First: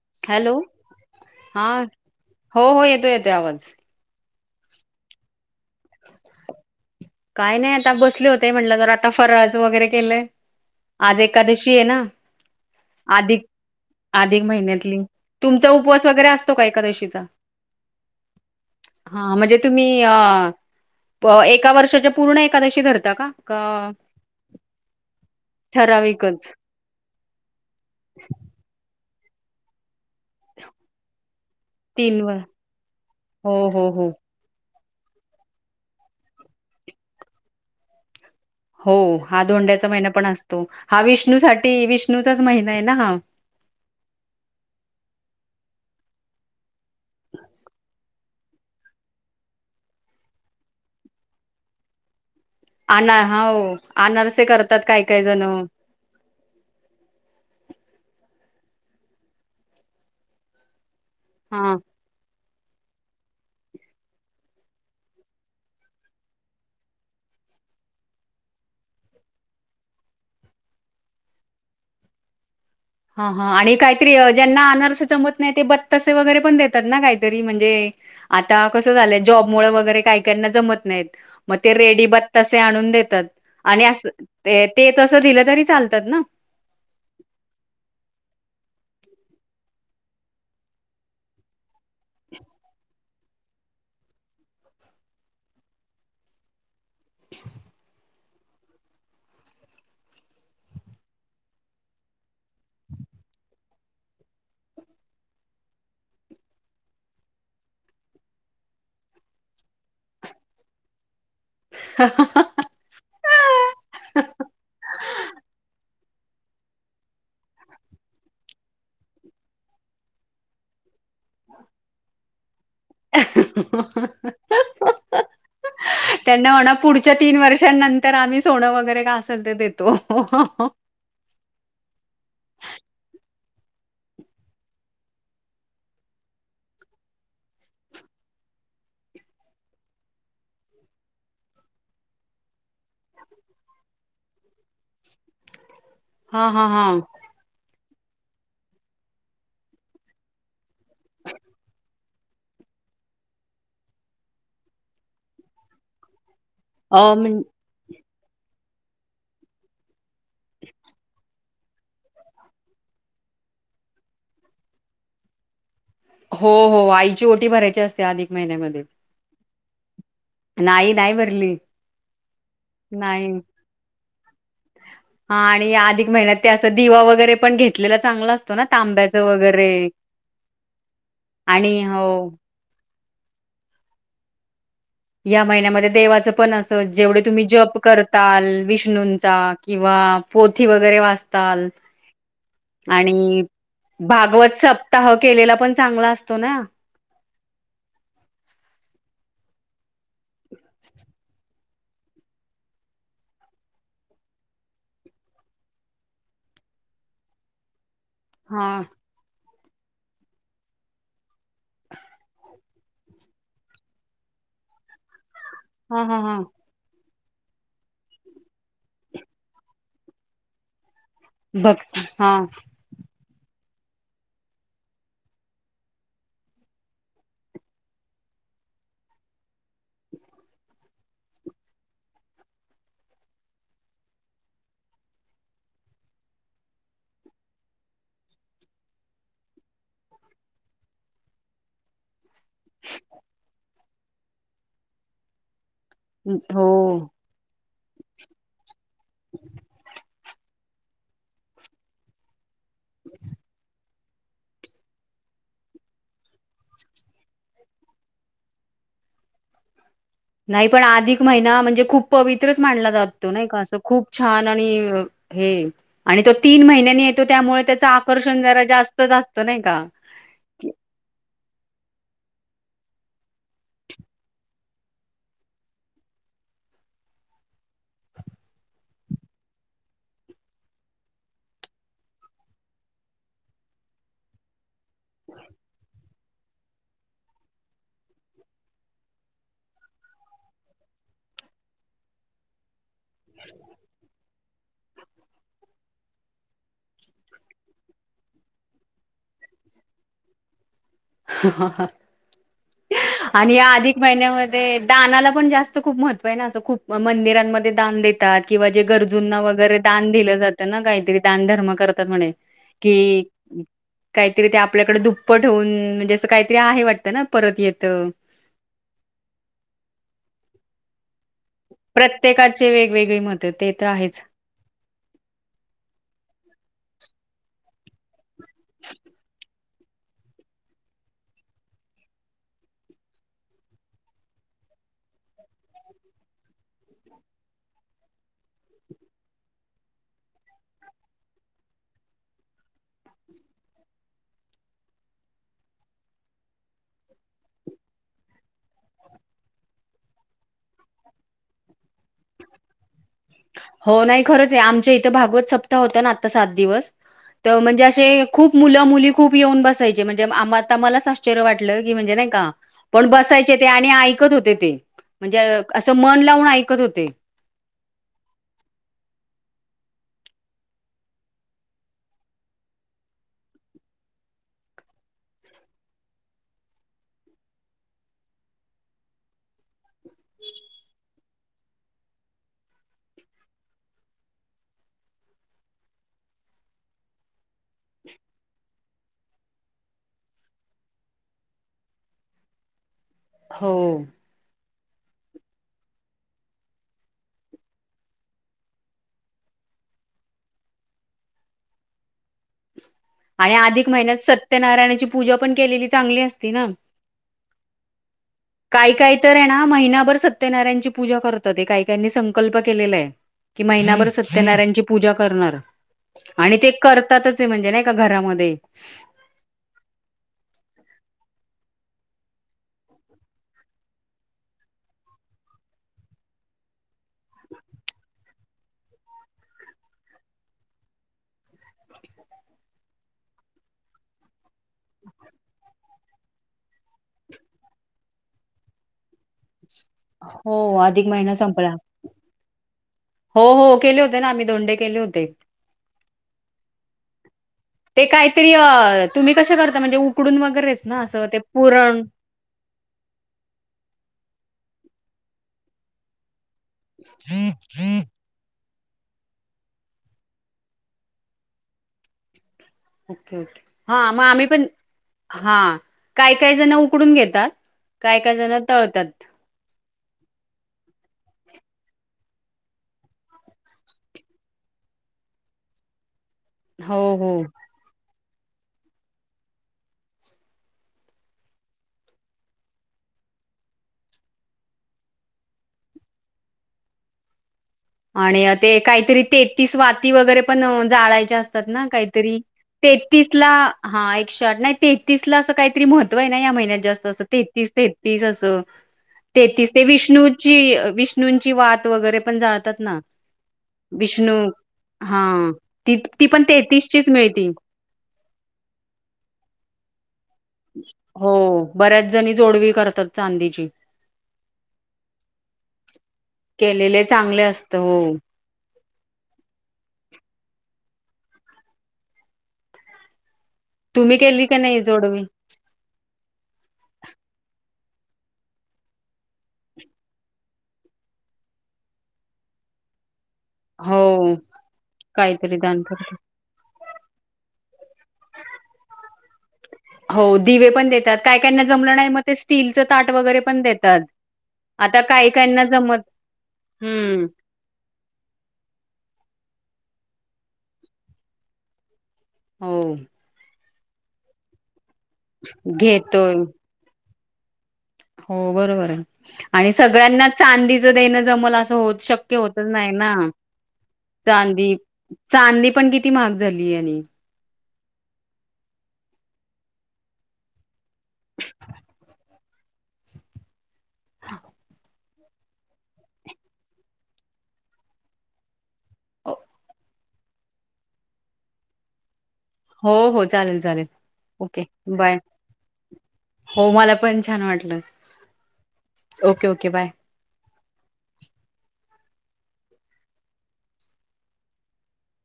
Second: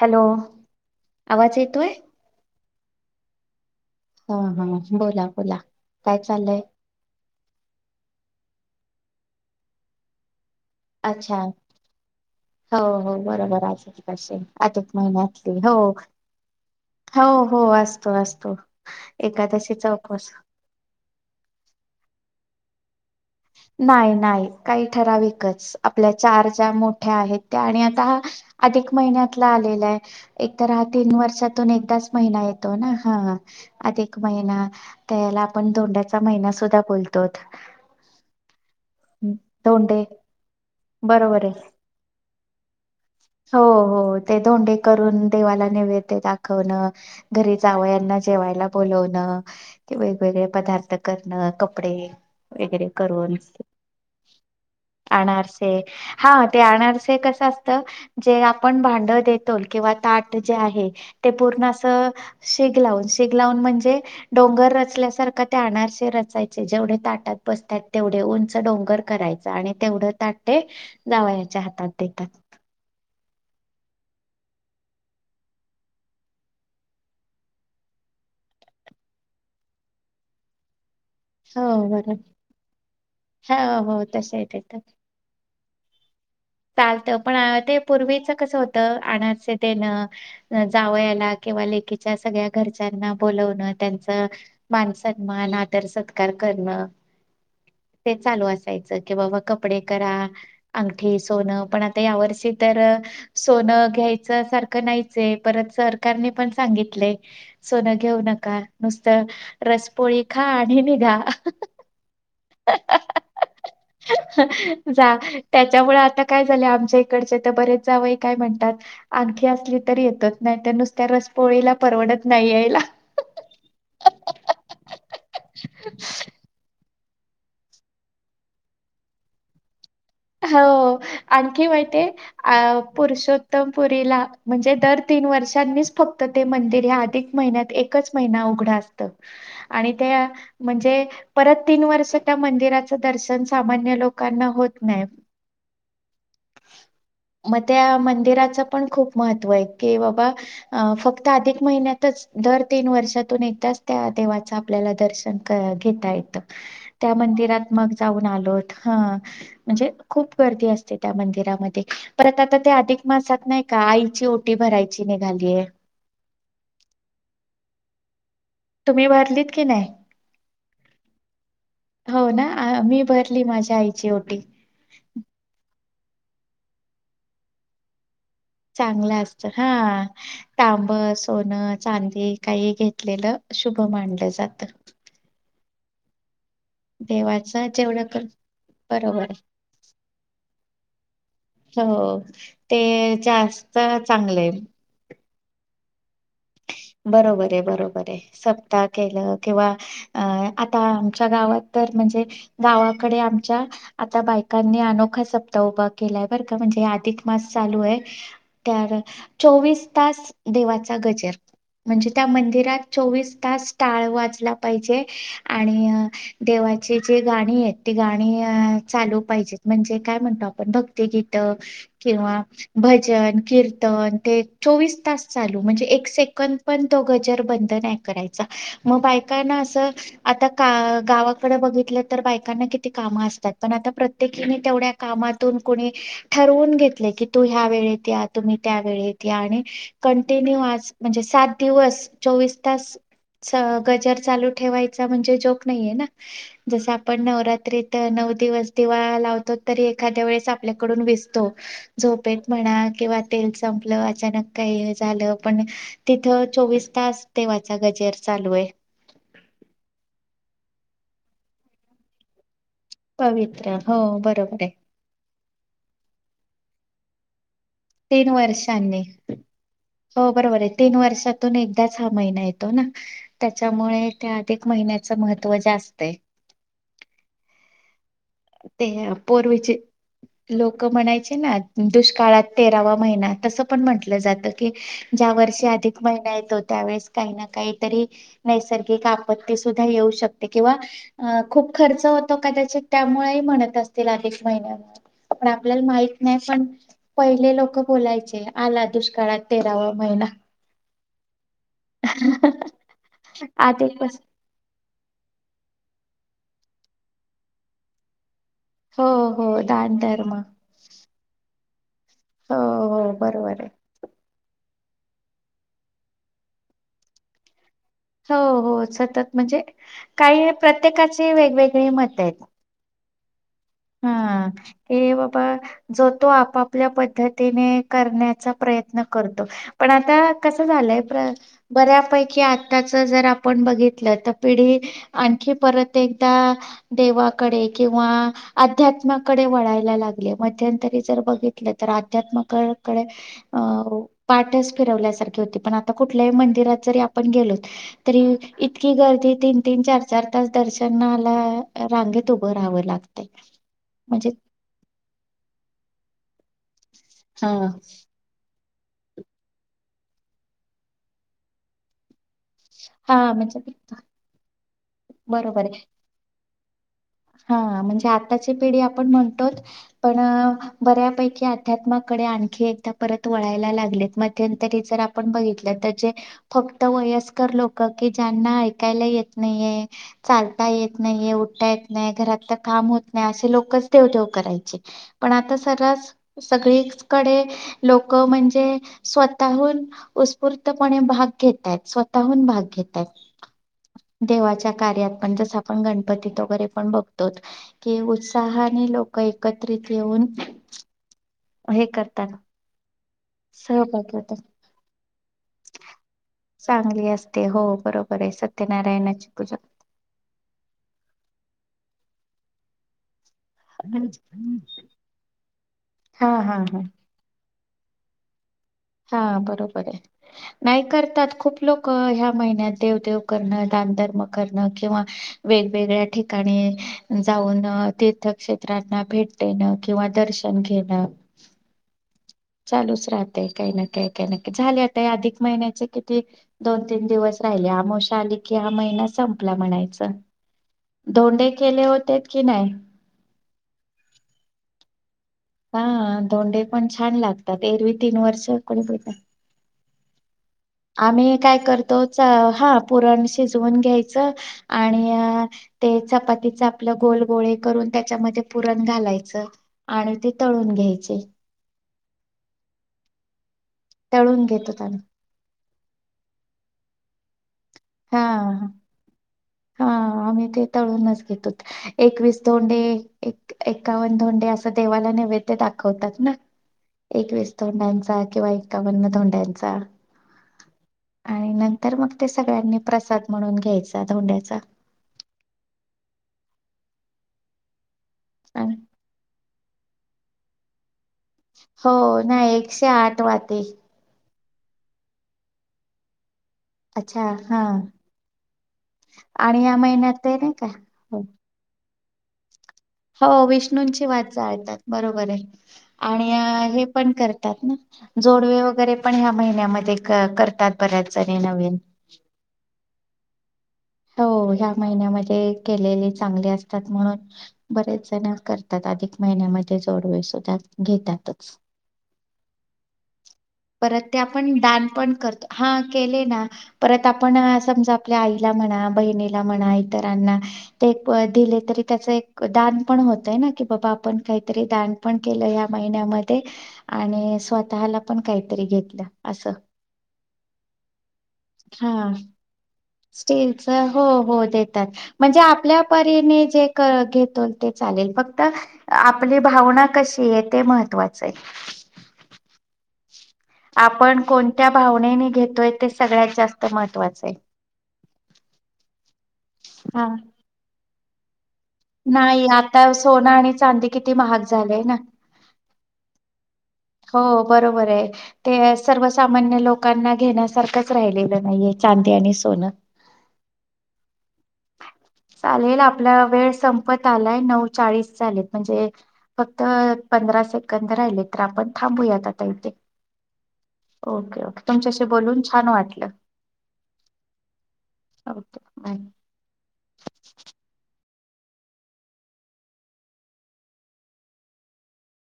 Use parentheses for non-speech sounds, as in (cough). Hello आवाज हा येतोय. हो हो येतो येतो आवाज. हा हा बोला बोला काय चाललंय. काय नाही आता बसले होते म्हटलं तर आता फराज वगैरे केलेय. आज अच्छा एकादशी आहे ना हो हो अधिक बरोबर आजच कसे अधिक अधिक महिन्यातली महिन्यातली तुमचा हो उपवास वगैरे असतो का एकादशीचा हो हो असतो असतो हा म्हणजे तुम्ही एकादशीचा उपवास अ एका वर्षा. तु नई एकादशी धरत. नाही नाही काही ठराविकच आपल्या चार ठराविकच चार मोठ मोठ्या आहेत. ते आणि आता अधिक महिन्यातला आलेलाय. एक तर हा तीन वर्षातून एकदाच तीन व महिना येतो ना हा हो हो हो अधिक महिना त्या-याला आपण दोंडाचा महिना सुद्धा बोलतोतं. हो हा दोंड्याचा महिना पण असतो. हा विष्णू बरोबर आहे साठी विष्णूचा महिना आहे ना हा. हो हो ते धोंडे करून. देवाला नैवद्य दाखवणं. घरी जावयाना. जेवायला बोलवणं. ते वेगवेगळे पदार्थ करणं कपडे वगैरे अना करून हा हो अनारसे करतात काय काय जण अनारसे.. हा ते अनारसे कसं असं. तर जे आपण भांड देतो किंवा ताट जे आहे. ते पूर्ण हा असं शिग लावून शिग लावून म्हणजे डोंगर रचल्यासारखा ते आनारसे रचायचे जेवढे ताटात बसतात तेवढे उंच डोंगर करायच आणि तेवढं ताटे जावयाच्या हातात देतात. हा हा आणि काहीतरी ज्यांना आनारसे जमत नाही ते बत्तासे वगैरे पण देतात ना काहीतरी म्हणजे आता कसं झालंय जॉब मुळ वगैरे काही काही ना जमत नाहीत. मग हो ते रेडी बरोबर बत्तासे आणून देतात हो आणि हो तसं आहे तिथं असं-ते तसं दिलं तरी चालतात ना. चालतं पण आ.. ते पूर्वीच कस होत अनारसे देणं, जावयाला किंवा लेकीच्या सगळ्या घरच्यांना बोलवणं, त्यांच मान सन्मान आदर सत्कार करणं, ते चालू असायचं की बाबा कपडे करा अंगठी. सोनं पण आता यावर्षी तर सोनं घ्यायचं सारखं नाहीच, परत सरकारने पण सांगितले सोनं घेऊ नका नुसतं रसपोळी खा आणि निघा. (inaudible) जा त्याच्यामुळे आता काय झाले आमच्या इकडचे तर बरेच जावंय काय म्हणतात आणखी असली तरी येतच नाही तर नुसत्या रस पोळीला परवडत नाही यायला (inaudible) त्यांना म्हणा पुढच्या तीन वर्षांनंतर आम्ही सोनं वगैरे काय असेल ते देतो. हो आणखी माहिती आहे.. अ पुरुषो (unintelligible) पुरी म्हणजे दर तीन वर्षांनीच फक्त ते मंदिर अधिक महिन्यात एकच महिना उघड असत आणि त्या-आ म्हणजे परत तीन वर्ष त्या मंदिरात दर्शन सामान्य लोकांना. होत नाही. हा हा हा मग त्या मंदिराचं पण खूप महत्त्व आहे, की बाबा फक्त अधिक महिन्यातच दर तीन वर्षातून एकदाच त्या देवाचं आपल्याला दर्शन क-घेता येतं. त्या अ म्हण मंदिरात मग जाऊन आलोतं म्हणजे खूप गर्दी असते. त्या मंदिरामध्ये परत आता ते अधिक मासात नाही का आईची ओटी भरायची निघालीय. हो हो आईची ओटी भरायची असते अधिक- महिन्यामध्ये. तुम्ही भरलीत की नाही? नाही नाही भरली हो ना मी अ नाही भरली माझ्या आईची ओटी (inaudible) हा आणि अधिक महिन्यात ते असं दिवा वगैरे पण घेतलेला चांगला असत चांगलं असत हा तांब आणि सोनं हो चांदी काही घेत आपलेलं शुभ मानलं जात. या महिन्यामध्ये देवाचं पण अस, जेवढे तुम्ही देवाचं जप जेवढं क- करताल बरोबर विष्णूंचा किंवा पोथी वगैरे वाचताल हो ते आणि जास्त चांगलंय भागवत सप्ताह केलेला पण चांगला असतो ना, बरोबर आहे बरोबर आहे सप्ता केलं. किंवा अ आता आमच्या गावात तर म्हणजे गावाकडे आमच्या आता बायकांनी अनोखा सप्ताह उभा केलाय बरं का म्हणजे अधिक मास चालू आहे. - हा. तर चोवीस तास- देवाचा गजेर म्हणजे त्या मंदिरात चोवीस तास टाळ वाचला पाहिजे, आणि हा अं हा हा देवाची ज गाणी आहेत तेी गाणी अं चालू पाहिजेत म्हणजे काय म्हणतो आपण बघ गीत भक्त हा किंवा भजन कीर्, ते चोवीस तास चालू म्हणजे एक पण पण तो गजर बंद नाही करायचा मग बायकांना असं आता का गावाकडे बघितलं तर बायकांना किती काम असतात पण आता प्रत्येकीने तेवढ्या कामातून कोणी ठरवून घेतले की तू ह्या वेळेत या तुम्ही त्या वेळेत या आणि कंटिन्यू आज म्हणजे सात दिवस चोवीस तास--सब गजर चालू ठेवायचा म्हणजे जो नहीये ना हो जस आपण नवरात्रीत नऊ दिवस तेव्हा लावतो तरी एखा्या वेळेस आपल्याकडून विसतो झोप म्हणा किंवा तेल संपलं अचानक काही हे झालं पण तिथं चोवीस तास देवाचा गजेर चालू आहे नाही पण अधिक महिना म्हणजे खूप पवित्र ला जात तो नाही का अस पवित्र हो खूप छान बरोबर आणि आहे हे आणि त तीन महिन्यांनी येतो त्यामुळे त्या तीन आकर्षण जरा वर्षांनी जास्तच असतं नाही का हो बरोबर आहे तीन वर्षातून एकदाच हा महिना आहे येतो ना त्याच्यामुळे त्या अधिक महिन्याच महत्व जास्तय ते (unintelligible) पूर्वीचे लोकं म्हणायचे ना दुष्काळात तेरावा महिना तसं पण म्हंटलं जातं कि ज्या वर्षी अधिक महिना येतो त्यावेेळेस काही ना काहीतरी नैसर्गिक आपत्ती सुद्धा येऊ शकते किंवा खूप खर्च होतो कदाचित त्यामुळेही म्हणत असतील अधिक महिन्या पण आपल्याला माह नाही पण पहिले लोक बोलायचे आला दुष्काळात तेरावा महिना ह हा आणि या अधिक महिन्यामध्ये दानाला पण जास्त खूप महत्व ना असं खूप मंदिरांमध्ये दान देतात किंवा जे हो गरजूंना हो वगैरे दान दानधर्म दिलं जातं ना काहीतरी दान धर्मक म्ह हो हो क बरोबर आहे. का (unintelligible) त ते आपल्याकडे दुप्प ठेवून म्हणजे असं काहीतरी आहे वाटतं ना परत येत हो हो सतत म्हणजे काही प्रत प्रत्येकाचे वेगवेगळी मत हा हे बाबा जतो आपआप (inaudible) आपल्या पद्धतीने करण्याचा प्रयत्न करतो पण आता कसं झालंय बऱ्यापैकी आताच जर आपण बघितलं तर पिढी आणखी परत एकदा देवाकडे किंवा अध्यात्माकडे वळायला लागले मध्यंतरी जर बघितलं तर अध्यात्मकाकडे अ पाठच फिरवल्यासारखी होती पण आता कुठल्याही मंदिरात जरी आपण गेलो तरी इतकी गर्दी तीन तीन चार चार तास दर्शनाला रांगेत उभं राहावं लागत हो नाही खरंच आहे आमच्या इथे भागवत सप्ताह होता ना आता सात दिवस हा तर म्हणजे असे खूप मुलं मुली खूप येऊन बसायची म्हणजे आम्हा आता मला आश्चर्य वाटलं की म्हणजे नाही का पण हा बसायचे म्हणजे ते आणि ऐकत होते ते म्हणजे बरोबर आहे असं मन लावून ऐक- कत होते हा म्हणजे आताची पिढी आपण म्हणतोच पण बऱ्यापैकी अध्यात्माकडे आणखी एकदा परत वळायला लागलेत मध्यंतरी जर आपण बघितलं तर जे फक्त वयस्कर लोक कि ज्यांना ऐकायला येत नाहीये चालता येत नाहीये उठय नाही घरात तर काम होत नाही असे लोकच देव देव करायचे पण आता सरास सगळीकडे लोक म्हणजे स्वतःहून उत्स्फूर्तपणे भाग घेतय स्वतःहून भाग घेत हो देवाच्या कार्यात पण जस आपण गणपतीत वरे - ण बघतो की उत्साहाने लोक एकत्रित येऊन हे करताना आणि अधिक महिन्यात सत्यनारायणाची पूजा पण केलेली चांगली असती ना चांगली असते हो बरोबर आहे काही काही सत्यनारायणाची तर आहे पूजा ना महिनाभर सत्यनारायणाची पूजा करत ते काही त्यांनी संकल्प केलेला आहे की महिनाभर सत्यनारायणची पूजा करणार हा आणि हा ते हा करतातच म्हणजे नाही का घरामध्ये हा बरोबर आहे नाही करतात खूप लोक ह्या महिन्यात देवदेव करणं दानधर्म करणं किंवा वेगवेगळ्या ठिकाणी जाऊन तथ क्षेत्रांना भेट देणं किंवा दर्शन घेणं चालूच राहते काही नय काही न झाल्या आता अधिक महिन्याचे किती दोन तीन दिवस राहिले आमवशा आली कि हा महिना संप हो अधिक महिना संपला केले होते की नाही हो हो केले होते ना आम्ही धोंड केले होते. ते हा धोंडे पण छान लागतात एरवी ते तीन वर्ष कोणी करता कुडून मग आम्ही काय करतो च हा पुरण शिजवून घ्यायच आणि अ ते चपात तेच आपलं गोल गोळे करून त्याच्यामध्ये पुरण घालायचं आणि ते तळून घ्यायचे ओके ओके हा म तळून आम्ही पण घेतो आम्ही हा काय काय जण उकडून घेतात काय काय जण हा तळतात. हा आम्ही ते तळूनच घेतोत एकवीस धोंडे एक एकावन्न धोंडे अस देवाला नैवैद्य दाखवतात ना हो हो एकवीस धोन्डांचा किंवा एक्कावन्न धोंडांचा आणि नंतर मग ते सगळ्यांनी प्रसाद म्हणून घ्यायचा धोंड्याचा आणि अ ते काहीतरी ते तीस वाती वगैरे पण अ जाळाय ते असतात ना हो काहीतरी नाही एकशे ते आठ तिथला वाती हा एक ज्या शॉट नाही तेहतीस ला असं काहीतरी महत्व आहे. नाही ह्या महिन्यात जास्त अस अच्छा हा तेतीस, तेतीस अस आणि तेतीस या ते महिन्यात ते नाही का विष्णूची, हो विष्णूंची वात वगैरे पण जाळतात ना हो विष्णूंची वात विष्णू जाळतात हा बरोबर आहे ती ती आणि पण अ हे तेहतीसचीच पण मिळती. करतात ना जोडवे वगैरे पण ह्या महिन्यामध्ये क कर हो बऱ्याच जणी जोडवी करतात. चांदीची हो ह्या महिन्यामध्ये केलेले चांगले असतात केलेले म्हणून चांगले असत बरेच हो. जण कर त्यात अधिक महिन्यामध्ये जोडवेे सुद्धा घेतातच. (inaudible) परत तुम्ही ते केली आपण का नाही दान पण जोडवी करतो हा केले ना. परत आपण समजा आपल्या आईला म्हणा बहिनीला म्हणा इतरांना ते एक प दिले तरी त्याच एक दान पण हो काही ना की बाबा हो आपण काहीतरी दान पण केलय काहीतरी या दान करत. महिन्यामध्ये आणि स्वतःला पण काहीतरी घेतलं असं. हो दिवे पण देतात काय काय ना जमलं नाही हा म ते स्टील स्टीलच हो हो देतात. आता काही म्हणजे काहीना आपल्या जमत परीने जे क हम्म घेतल ते चालेल फक्त आपले भावना कशी आहे ते महत्वाच आहे. हो. आपण कोणत्या भावनेने घेतोय ते सगळ्यात घेतोय जास्त महत्वाचं. ते हो बरोबर आहे. आणि हा सगळ्यांना चांदी देण येन जमल अस. होत शक्य नाही होतच नाही आता ना. सोनं आणि चांदी किती महाग चांदी, झालेय ना चांदी पण किती महाग झाली आहे नि. हो बरोबर आहे ते सर्वसामान्य लोकांना घेण्यासारखंच राहिलेलं नाहीये चांदी आणि सोन. चालेल आपला वेळ संपत आलाय नऊ चाळीस झालेत म्हणजे फक्त पंधरा सेकंद राहिले तर आपण थांबूयात. इथे. हो हो चालेल चालेल ओके तुमच्याशी बाय बोलून छान वाटलं हो मला पण छान वाटलं okay bye. Okay okay okay bye